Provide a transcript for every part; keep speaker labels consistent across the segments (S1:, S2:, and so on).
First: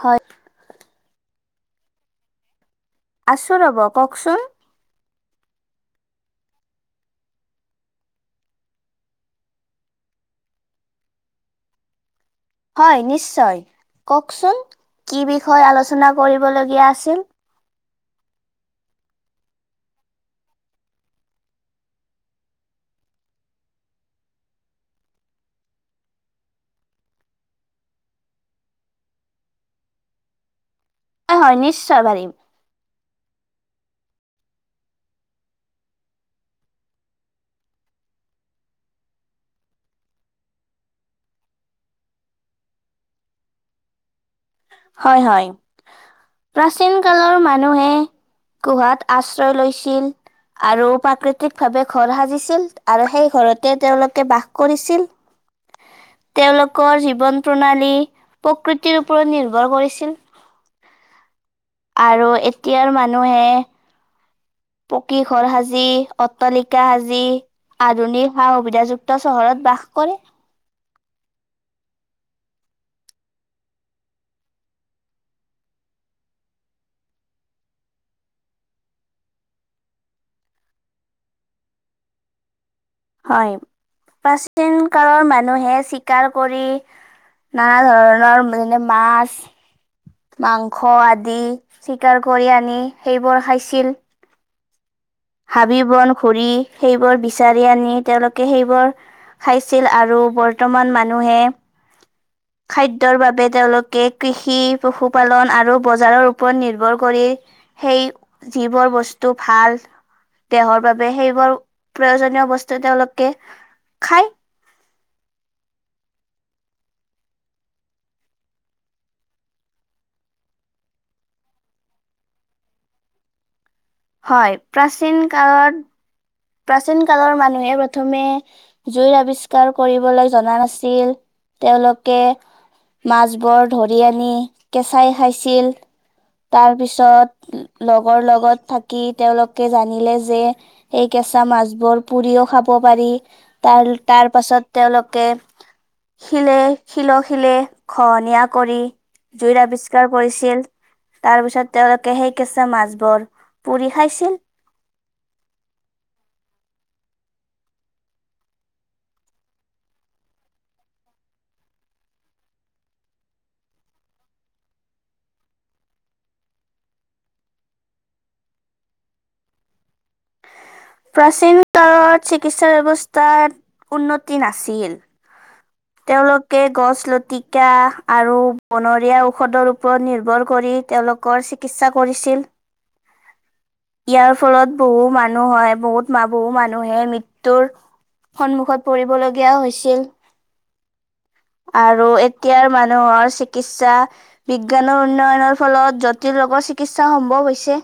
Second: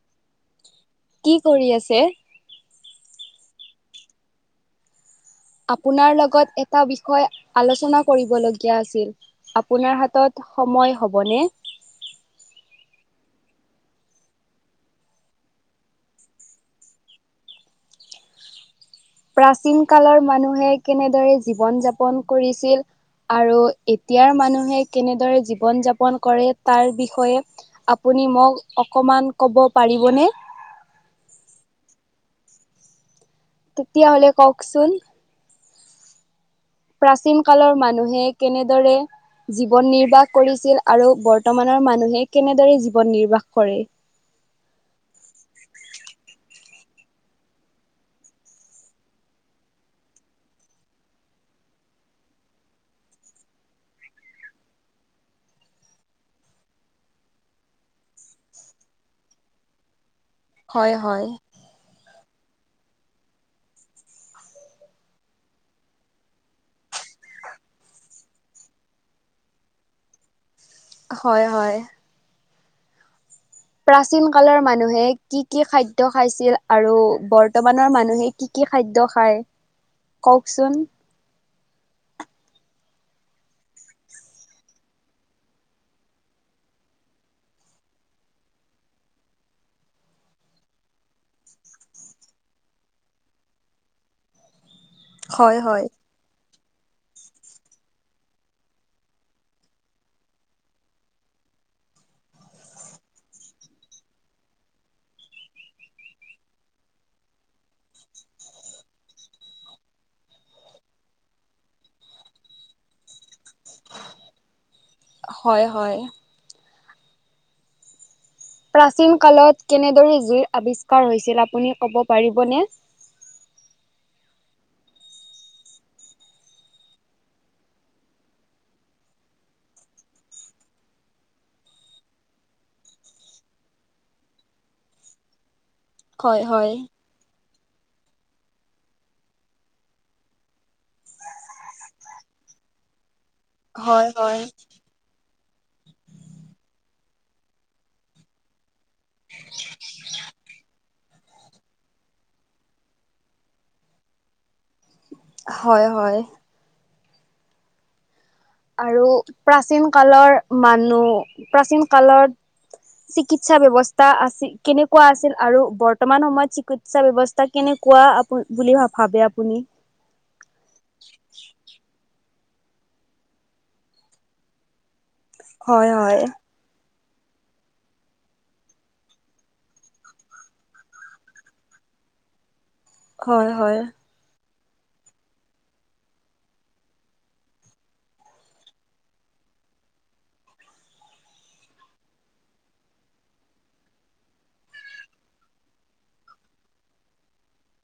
S1: হয়।
S2: কি কৰি আছে?
S1: আছো ৰব, কওকচোন?
S2: আপোনাৰ লগত এটা বিষয় আলোচনা কৰিবলীয়া আছিল। আপোনাৰ হাতত সময় হ'বনে?
S1: হয় নিশ্চয়, কওকচোন কি বিষয়ে আলোচনা কৰিবলগীয়া আছিল?
S2: প্ৰাচীন কালৰ মানুহে কেনেদৰে জীৱন যাপন কৰিছিল। আৰু এতিয়াৰ মানুহে কেনেদৰে জীৱন যাপন কৰে, তাৰ বিষয়ে আপুনি মোক অকণমান ক'ব পাৰিবনে?
S1: হয় হয় নিশ্চয় পাৰিম।
S2: তেতিয়াহ'লে কওকচোন। প্ৰাচীন কালৰ মানুহে কেনেদৰে জীৱন নিৰ্বাহ কৰিছিল আৰু বৰ্তমানৰ মানুহে কেনেদৰে জীৱন নিৰ্বাহ কৰে?
S1: হয় হয়, প্ৰাচীন কালৰ মানুহে গুহাত আশ্ৰয় লৈছিল। আৰু প্ৰাকৃতিক ভাৱে ঘৰ সাজিছিল, আৰু সেই ঘৰতে তেওঁলোকে বাস কৰিছিল।
S2: [inaudible]
S1: তেওঁলোকৰ জীৱন প্ৰণালী প্ৰকৃতিৰ ওপৰত নিৰ্ভৰ কৰিছিল।
S2: হয় হয়।
S1: আৰু এতিয়াৰ মানুহে পকী ঘৰ সাজি, অট্টালিকা সাজি আধুনিক সা সুবিধাযুক্ত চহৰত বাস কৰে।
S2: হয় হয়। প্ৰাচীন কালৰ মানুহে কি কি খাদ্য খাইছিল, আৰু বৰ্তমানৰ মানুহে কি কি কি খাদ্য খায় কওকচোন?
S1: হয়, প্ৰাচীন কালৰ মানুহে চিকাৰ কৰি নানা ধৰণৰণ মানে মাছ। মাংস আদি চিকাৰ কৰি আনি সেইবোৰ খাইছিল।
S2: হয়
S1: হাবি
S2: হয়।
S1: বন ঘূৰি, সেইবোৰ বিচাৰি আনি তেওঁলোকে সেইবোৰ খাইছিল আৰু বৰ্তমান মানুহে খাদ্যৰ বাবে তেওঁলোকে কৃষি পশুপালন আৰু বজাৰৰ ওপৰত নিৰ্ভৰ কৰি সেই যিবোৰ বস্তু ভাল। দেহৰ বাবে সেইবোৰ প্ৰয়োজনীয় বস্তু তেওঁলোকে খায়।
S2: হয় হয়। প্ৰাচীন কালত কেনেদৰে জুইৰ আৱিষ্কাৰ হৈছিল, আপুনি ক'ব পাৰিবনে?
S1: হয়, প্ৰাচীন কালত প্ৰাচীন কালৰ মানুহে প্ৰথমে জুইৰ আৱিষ্কাৰ কৰিবলৈ জনা নাছিল তেওঁলোকে। মাছবোৰ ধৰি আনি কেঁচাই খাইছিল।
S2: হয় হয়
S1: তাৰ পিছত লগৰ লগত থাকি, তেওঁলোকে জানিলে যে এই কেঁচা মাছবোৰ পুৰিও খাব পাৰি তাৰ
S2: হয়
S1: তাৰ
S2: হয়।
S1: পাছত তেওঁলোকে শিলে শিলক শিলে ঘহনীয়া কৰি জুইৰ আৱিষ্কাৰ কৰিছিল। তাৰ পিছত তেওঁলোকে সেই কেঁচা মাছবোৰ পুৰি খাইছিল।
S2: হয় হয়। আৰু প্ৰাচীন কালৰ মানুহ প্ৰাচীন কালত চিকিৎসা ব্যৱস্থা আছি কেনেকুৱা আছিল আৰু বৰ্তমান সময়ত চিকিৎ- সা ব্যৱস্থা কেনেকুৱা আপ বুলি ভাব ভাবে আপুনি
S1: প্ৰাচীনত চিকিৎসা ব্যৱস্থাত উন্নতি নাছিল।
S2: হয় হয়
S1: তেওঁলোক কে গছ লতিকা আৰু বনৰীয়া ঔষধৰ ওপৰত নিৰ্ভৰ কৰি তেওঁলোক কৰ চিকিৎসা কৰিছিল।
S2: হয় হয়।
S1: ইয়াৰ ফলত বহু মানুহ হয় বহুত বহু মানুহে মৃত্যুৰ সন্মুখত পৰিবলগীয়া হৈছিল। আৰু এতিয়াৰ মানুহৰ চিকিৎসা বিজ্ঞানৰ উন্নয়নৰ ফলত জটিল ৰগত চিকিৎসা সম্ভৱ হৈছে।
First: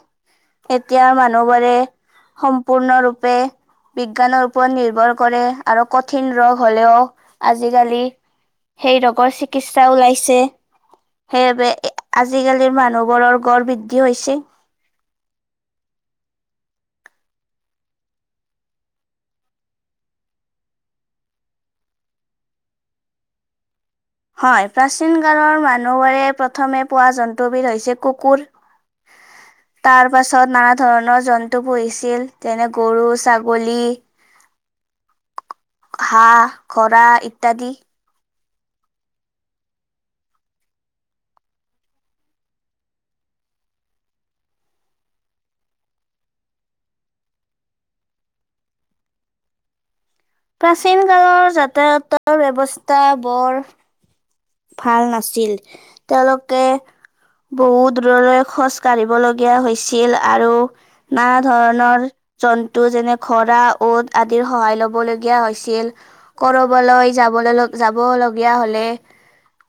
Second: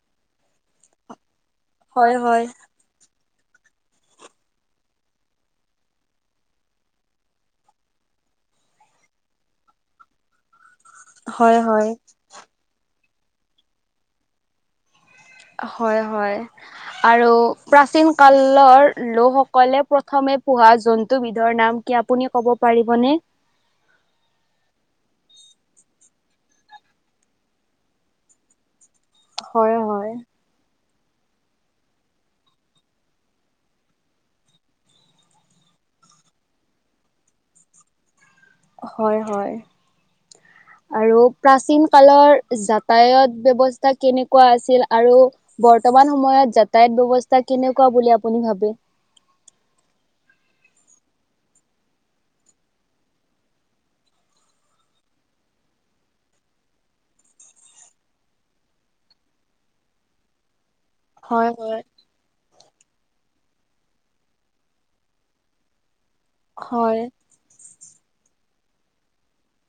S1: এতিয়া মানুহবাৰে
S2: হয় হয়।
S1: পূৰ্ণৰূপে বিজ্ঞানৰ ওপৰত নিৰ্ভৰ কৰে আৰু কঠিন ৰগ হ'লেও আজিকালি সেই ৰগৰ চিকিৎসা ওলাইছে।
S2: হয়
S1: সেইআবে
S2: হয়।
S1: আজিকালিৰ মানুহবোৰৰ গড় বৃদ্ধি হৈছে।
S2: হয় হয়। আৰু প্ৰাচীন কালৰ লোকসকলে প্ৰথমে পোহা জন্তুবিধৰ নাম কিয়া আপুনিয়ে ক'ব পাৰিবনে?
S1: হয় প্ৰাচীন কালৰ মানুহবৰে প্ৰথমে পোৱা জন্তুবিধ হৈছে কুকুৰ।
S2: হয়
S1: তাৰ
S2: হয়।
S1: পাছত নানাত ধৰণৰ জন্তু পুহিছিল। যেনে গৰু, ছাগলী হাঁহ, খৰা ইত্যাদি।
S2: হয় হয়। আৰু প্ৰাচীন কালৰ যাতায়ত ব্যৱস্থা কেনেকুৱা আছিল আৰু বৰ্তমান সময়ত যাতায়াত ব্যৱস্থা কেনেকুৱা বুলি আপুনি ভাবে?
S1: প্ৰাচীন কালৰ যাতায়তৰ ব্যৱস্থা বৰ ভাল নাছিল তেওঁলোকে বহুত দূৰলৈ খোজ কাঢ়িবলগীয়া হৈছিল আৰু নানা
S2: হয় হয়
S1: ধৰণৰ জন্তু যেনে খৰা, ঔদ আদিৰ সহায় লবলগীয়া হৈছিল কৰবাল
S2: হয়
S1: যাব যাব ললক যাবলগীয়া হ'লে।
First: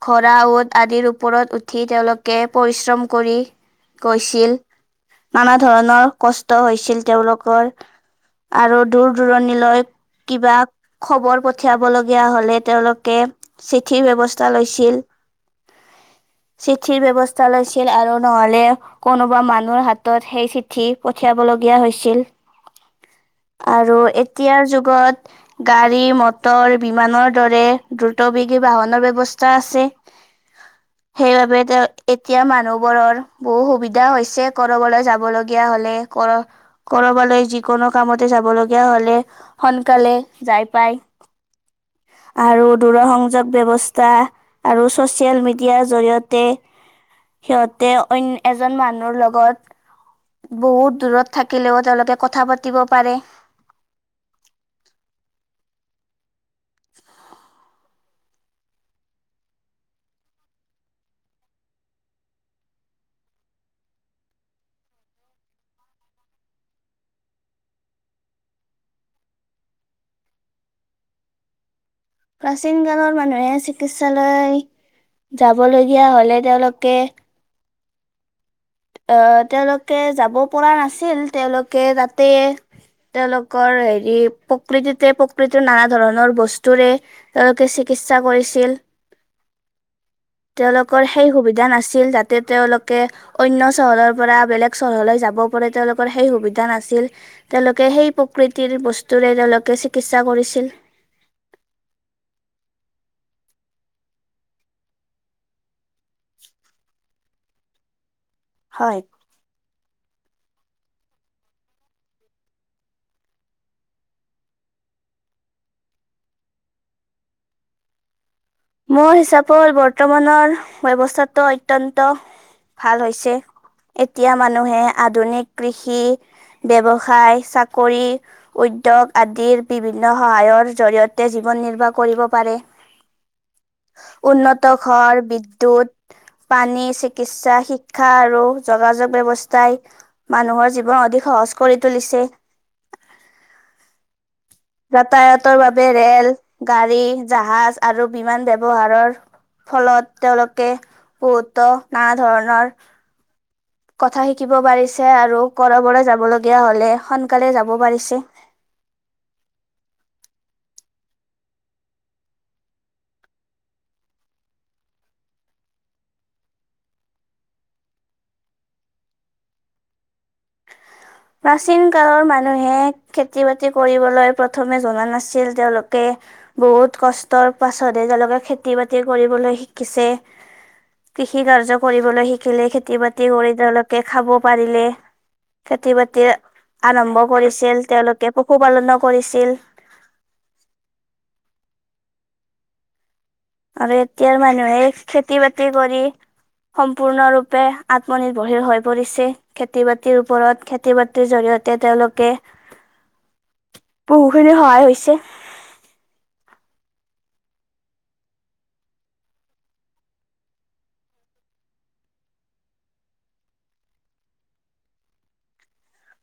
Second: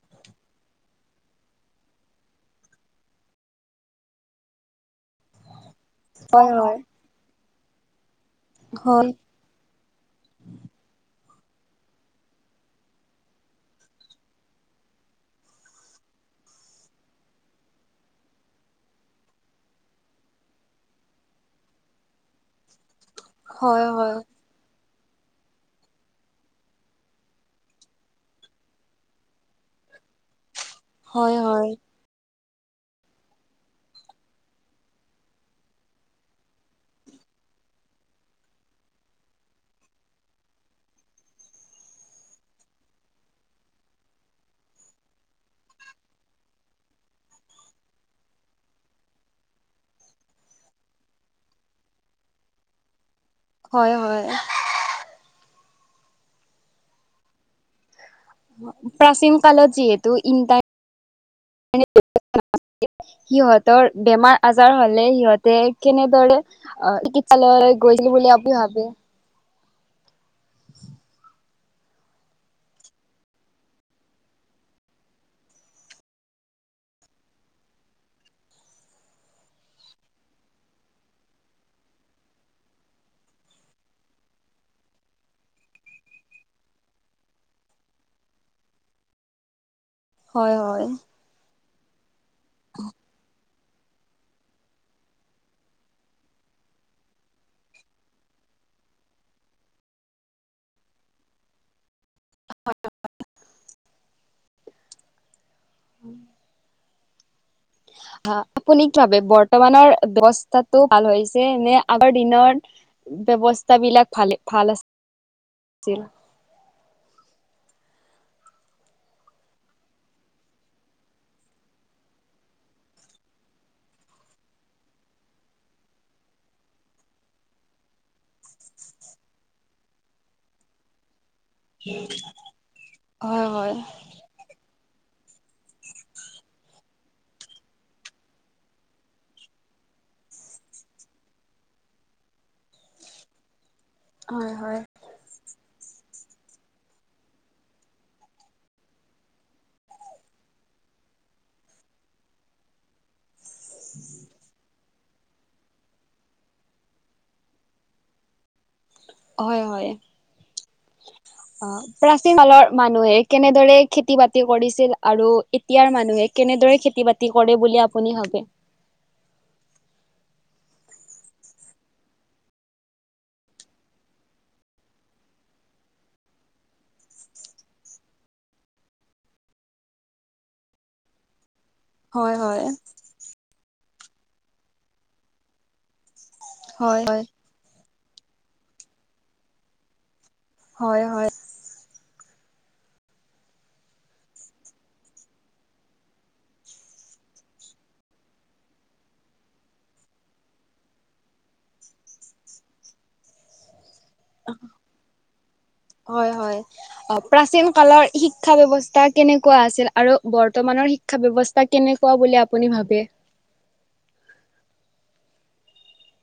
S1: খৰা, ঔদ আদিৰ ওপৰত উঠি তেওঁলোকে পৰিশ্ৰম কৰি গৈছিল নানা ধৰণৰ কষ্ট
S2: হয়
S1: হৈছিল তেওঁলোকৰ আৰু
S2: হয়
S1: দূৰ দূৰণিলৈ কিবা খবৰ পঠিয়াব লগীয়া হলে তেওঁলোকে চিঠি ব্যৱস্থ- তা লৈছিল।
S2: [inaudible]
S1: চিঠিৰ ব্যৱস্থা লৈছিল আৰু নহ'লে কোনোবা মানুহৰ হাতত সেই চিঠি পঠিয়াব লগীয়া হৈছিল।
S2: [inaudible]
S1: আৰু
S2: হয়
S1: এতিয়াৰ যুগত গাড়ী মটৰ বিমানৰ দৰে দ্ৰুত বেগী বাহনৰ ব্যৱ- স্থা আছে সেইবাবে
S2: হয়
S1: তেওঁ এতিয়া মানুহ বোৰৰ বহু সুবিধা হৈছে কৰবলৈ যাব লগীয়া হ'লে কৰ- কৰবালৈ যিকোনো কামতে যাব লগীয়া হ'লে সোনকালে যাই পায়। আৰু দূৰ সংযোগ ব্যৱ- স্থা আৰু ছ'চিয়েল মিডিয়া জৰিয়তে সিহঁতে অইন এজন মানুহৰ লগত বহুত দূৰত থাকিলেও তেওঁলোকে কথা পাতিব পাৰে।
S2: হয় হয় প্ৰাচীন কালত যিহেতু ইণ্টাৰ [unintelligible] সিহঁতৰ বেমাৰ আজাৰ হ'লে সিহঁতে কেনেদৰে অ চিকিৎসালয়লৈ গৈছিলো বুলি আপুনি ভাবে
S1: প্ৰাচীন কালৰ মানুহে চিকিৎসালয় যাবলগীয়া হ'লে তেওঁলোকে আহ তেওঁলোকে যাব পৰা নাছিল তেওঁলোকে তাতে তেওঁলোকৰ হেৰি প্ৰকৃতিতে প্ৰকৃতিৰ নানা ধৰণৰ বস্তুৰে তেওঁলোকে চিকিৎসা কৰিছিল।
S2: [inaudible] হয়
S1: তেওঁলোকৰ সেই সুবিধা নাছিল যাতে তেওঁলোকে অন্য চহৰৰ পৰা বেলেগ চহৰলৈ যাব পাৰি তেওঁলোকৰ সেই সুবিধা নাছিল। তেওঁলোকে সেই প্ৰকৃতিৰ বস্তুৰে তেওঁলোকে চিকিৎসা কৰিছিল।
S2: হয় [unintelligible] উম আহ আপুনি কি
S1: হয়
S2: ভাৱে বত- বৰ্তমানৰ বৱস্থাটো ভাল হৈছে নে আগৰ দিনত ব্যৱস্থা বিলাক ভালে ভাল আ ছিল
S1: মোৰ হিচাপত বৰ্তমানৰ ব্যৱস্থাটো অত্যন্ত ভাল হৈছে। এতিয়া মানুহে আধুনিক কৃষি, ব্যৱসায়, চাকৰি, উদ্যোগ আদিৰ বিভিন্ন সহায়ৰ জৰিয়- তে জীৱন নিৰ্বাহ কৰিব পাৰে।
S2: হয় হয়।
S1: উন্নত ঘৰ, বিদ্যুৎ, পানী, চিকিৎসা, শিক্ষা আৰু যোগাযোগ ব্যৱস্থাই মানুহৰ জীৱন অধিক সহজ কৰি তুলিছে।
S2: হয় হয়।
S1: যাতায়াতৰ বাবে ৰেল গাড়ী জাহাজ আৰু বিমান ব্যৱহাৰৰ ফলত তেওঁলোকে বহুতো নানা ধৰণৰ কথা শিকিব পাৰিছে আৰু কৰবলে যাবলগীয়া হ'লে সোনকালে যাব পাৰিছে।
S2: হয় হয় অ প্ৰাচীন কালৰ মানুহে কেনেদৰে খেতি-বাতি কৰিছিল আৰু এতিয়াৰ মানুহে কেনেদৰে খেতি-বা- তি কৰে বুলি আপুনি ভাবে?
S1: প্ৰাচীন কালৰ মানুহে খেতি-বাতি কৰিবলৈ প্ৰথমে জনা নাছিল তেওঁলোকে। বহুত কষ্টৰ পাছতহে তেওঁলোকে খেতি-বাতি কৰিবলৈ শিকিছে। কৃষি কাৰ্য কৰিবলৈ
S2: হয় হয়
S1: শিকিলে, খেতি বাতি- খেতি কৰি তেওঁলোকে খাব পাৰিলে। খেতি বাতি-
S2: হয় হয়
S1: আৰম্ভ কৰিছিল, তেওঁলোকে পশুপালনো কৰিছিল।
S2: হয় হয়।
S1: আৰু এতিয়াৰ মানুহে খেতি বাতি কৰি, সম্পূৰ্ণৰূপে আত্মনিৰ্ভৰশীল হৈ পৰিছে। খেতি বাতিৰ ওপৰত, খেতি বাতিৰ জৰিয়তে তেওঁলোকে-
S2: [inaudible]
S1: বহুখিনি সহায় হৈছে।
S2: হয় হয়। অ প্ৰাচীন কালৰ শিক্ষা ব্যৱস্থা কেনেকুৱা আছিল? আৰু বৰ্তমানৰ শিক- শিক্ষা ব্যৱস্থা কেনেকুৱা বুলি আপুনি ভাবে?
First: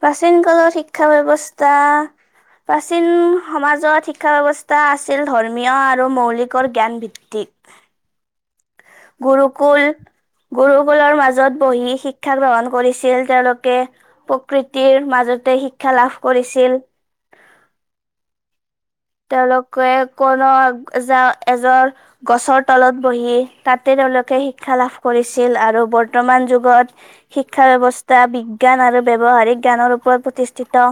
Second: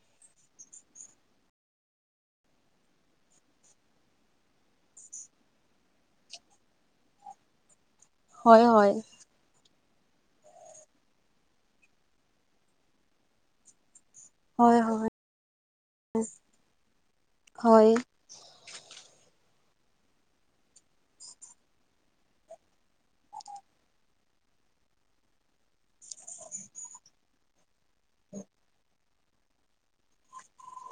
S1: প্ৰাচীন কালত শিক্ষা ব্যৱস্থা - প্ৰাচীন সমাজত শিক্ষা ব্যৱস্থা আছিল ধৰ্মীয় আৰু মৌলিকৰ জ্ঞানভিত্তিক।
S2: হয়, হয়।
S1: গুৰুকুল, গুৰুকুলৰ মাজত বহি শিক্ষা গ্ৰহণ কৰিছিল তেওঁলোকে। প-
S2: হয় হয়,
S1: প্ৰকৃতিৰ মাজতে শিক্ষা লাভ কৰিছিল!
S2: হয়।
S1: তেওঁলোকে কোনো যা এজন, গছৰ তলত বহি, তাতে তেওঁলোকে শিক্ষা লাভ কৰিছিল। আৰু বৰ্তমান যুগত শিক্ষা ব্যৱস্থা বিজ্ঞান আৰু ব্যৱহাৰিক জ্ঞানৰ ওপৰত প্ৰতিষ্ঠিত।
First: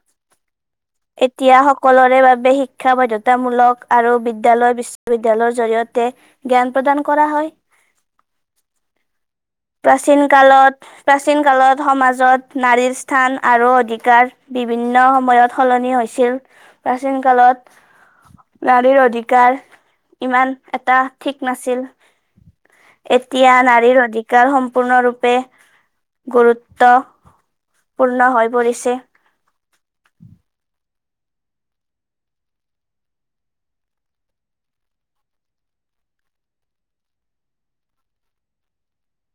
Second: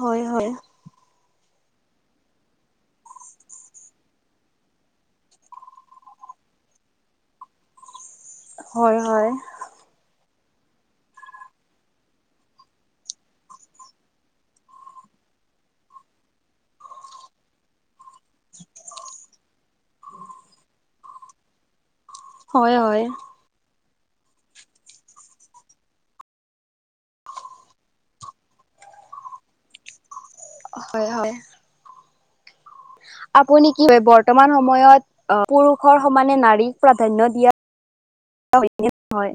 S2: হয়, হয়।
S1: এতিয়া সকলোৰে বাবে শিক্ষা বাধ্যতামূলক। আৰু বিদ্যালয় বিশ্ববিদ্যয়ালয়ৰ জৰিয়তে জ্ঞান প্ৰদান কৰা হয়।
S2: হয় হয়।
S1: প্ৰাচীন কালত, প্ৰাচীন কালত সমাজত নাৰীৰ স্থান আৰু অধিকাৰ বিভিন্ন সময়ত সলনি হৈছিল। প্ৰাচীন কালত নাৰীৰ অধিকাৰ ইমান এটা ঠিক নাছিল!
S2: হয়, হয়।
S1: এতিয়া নাৰীৰ অধিক- [unintelligible] সম্পূৰ্ণৰূপে গুৰুত্বপূৰ্ণ হৈ পৰিছে
S2: হয়, হয়। আপুনি কি হয়, বৰ্তমান সময়ত অ', পুৰুষৰ সমানে নাৰীক প্ৰাধান্য দিয়া, হয়নে নহয়?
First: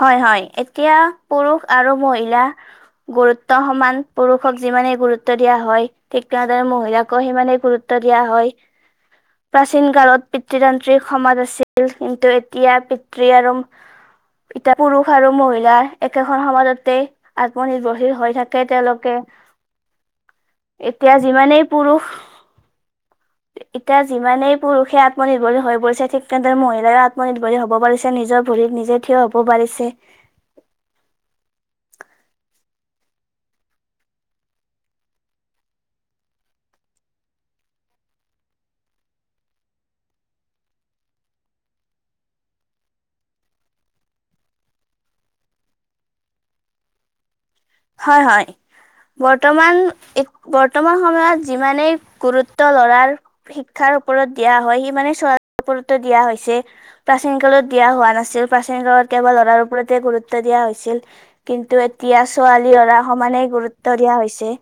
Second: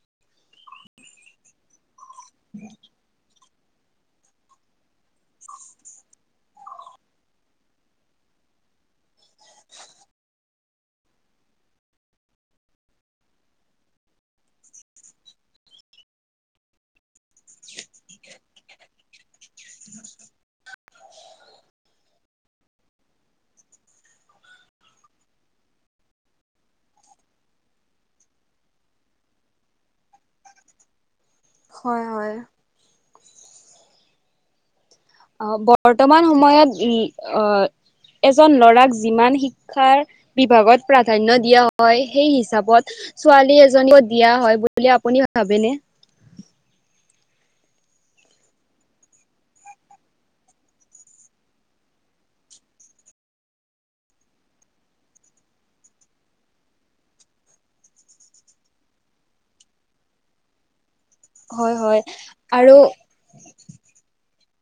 S1: হয়, হয়। এতিয়া পুৰুষ আৰু মহিলা গুৰুত্ব সমান পুৰুষক যিমানে গুৰুত্ব দিয়া হয়, ঠিক তেনেদৰে মহিলাকো সিমানে গুৰুত্ব দিয়া হয়। প্ৰাচীন কালত পিতৃতান্ত্ৰিক সমাজ আছিল, কিন্তু এতিয়া পিতৃ আৰু- এতিয়া পুৰুষ আৰু মহিলা একেখন সমাজতেই আত্মনিৰ্ভৰশীল হৈ থাকে তেওঁলোকে।
S2: [inaudible]
S1: এতিয়া যিমানেই পুৰুষ,
S2: [inaudible]
S1: এতিয়া যিমানেই পুৰুষে আত্মনিৰ্ভৰশীল হৈ পৰিছে, ঠিক তেনেদৰে মহিলাইও আত্মনিৰ্ভৰশীল হব পাৰিছে। নিজৰ- ভৰিত নিজে থিয় হ'ব পাৰিছে।
S2: হয়, হয়। অ' বৰ্তমান সময়ত ই অ' এজন লৰাক যিমান শিক্ষাৰ বিভাগত প্ৰাধান্য দিয়া হয়, সেই হিচাপত ছোৱালী এজনীকো দিয়া হয় বুলি আপুনি ভাবেনে?
S1: হয়, হয়! বৰ্তমান, [inaudible] বৰ্তমান সময়ত যিমানেই গুৰুত্ব ল'ৰাৰ শিক্ষাৰ ওপৰত দিয়া হয়, সি মানে [inaudible] ওপৰতো দিয়া হৈছে। প্ৰাচীন কালত দিয়া হোৱা নাছিল। প্ৰাচীন কালত কেৱল ল'ৰাৰ ওপৰতে গুৰুত্ব দিয়া হৈছিল।
S2: হয়
S1: কিন্তু
S2: হয়
S1: এতিয়া
S2: আৰু
S1: ছোৱালী ল'ৰা সমানে গুৰুত্ব দিয়া হৈছে।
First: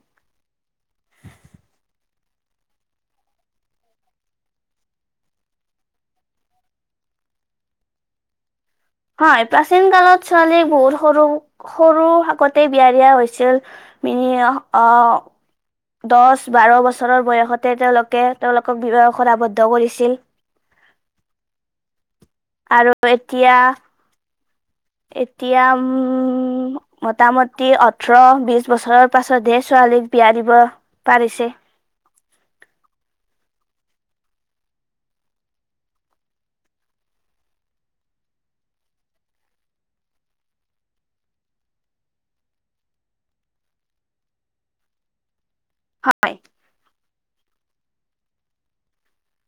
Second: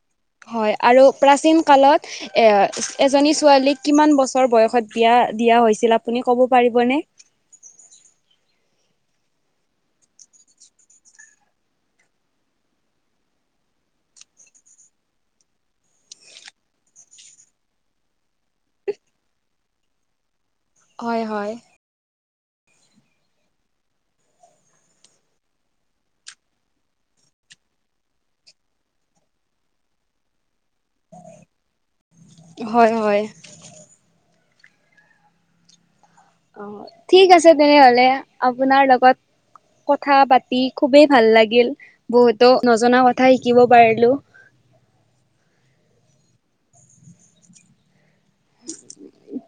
S2: হয় আৰু প্ৰাচীন কালত এ এজনী ছোৱালীক কিমান বছৰ বয়সত বিয়া দিয়া হৈছিল, আপুনি ক'ব পাৰিবনে?
S1: হয়। প্ৰাচীন কালত ছোৱালীক বহুত সৰু, সৰু শাকতে বিয়া দিয়া হৈছিল। [unintelligible] দচ বাৰ বছৰৰ বয়সতে তেওঁলোকে তেওঁলোকক বিবাহ পাশত আৱদ্ধ কৰিছিল।
S2: হয়, হয়।
S1: আৰু এতিয়া এতিয়া উম মোটামটি ওঠৰ বিশ বছৰৰ পাছতহে ছোৱালীক বিয়া দিব পাৰিছে।
S2: হয়, হয়। অ' ঠিক আছে তেনেহলে, আপোনাৰ লগত কথা পাতি খুবেই ভাল লাগিল। বহুতো নজনা কথা শিকিব পাৰিলোঁ।
S1: হয়।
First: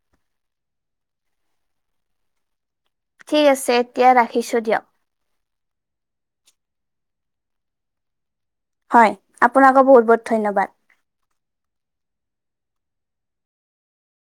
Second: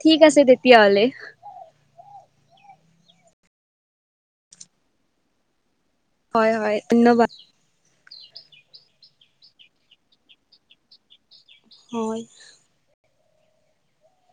S2: ঠিক আছে তেতিয়াহ'লে।
S1: ঠিক আছে এতিয়া ৰাখিছোঁ দিয়ক।
S2: হয় হয় ধন্যবাদ।
S1: হয়। আপোনাকো বহুত বহুত ধন্যবাদ।
S2: হয়।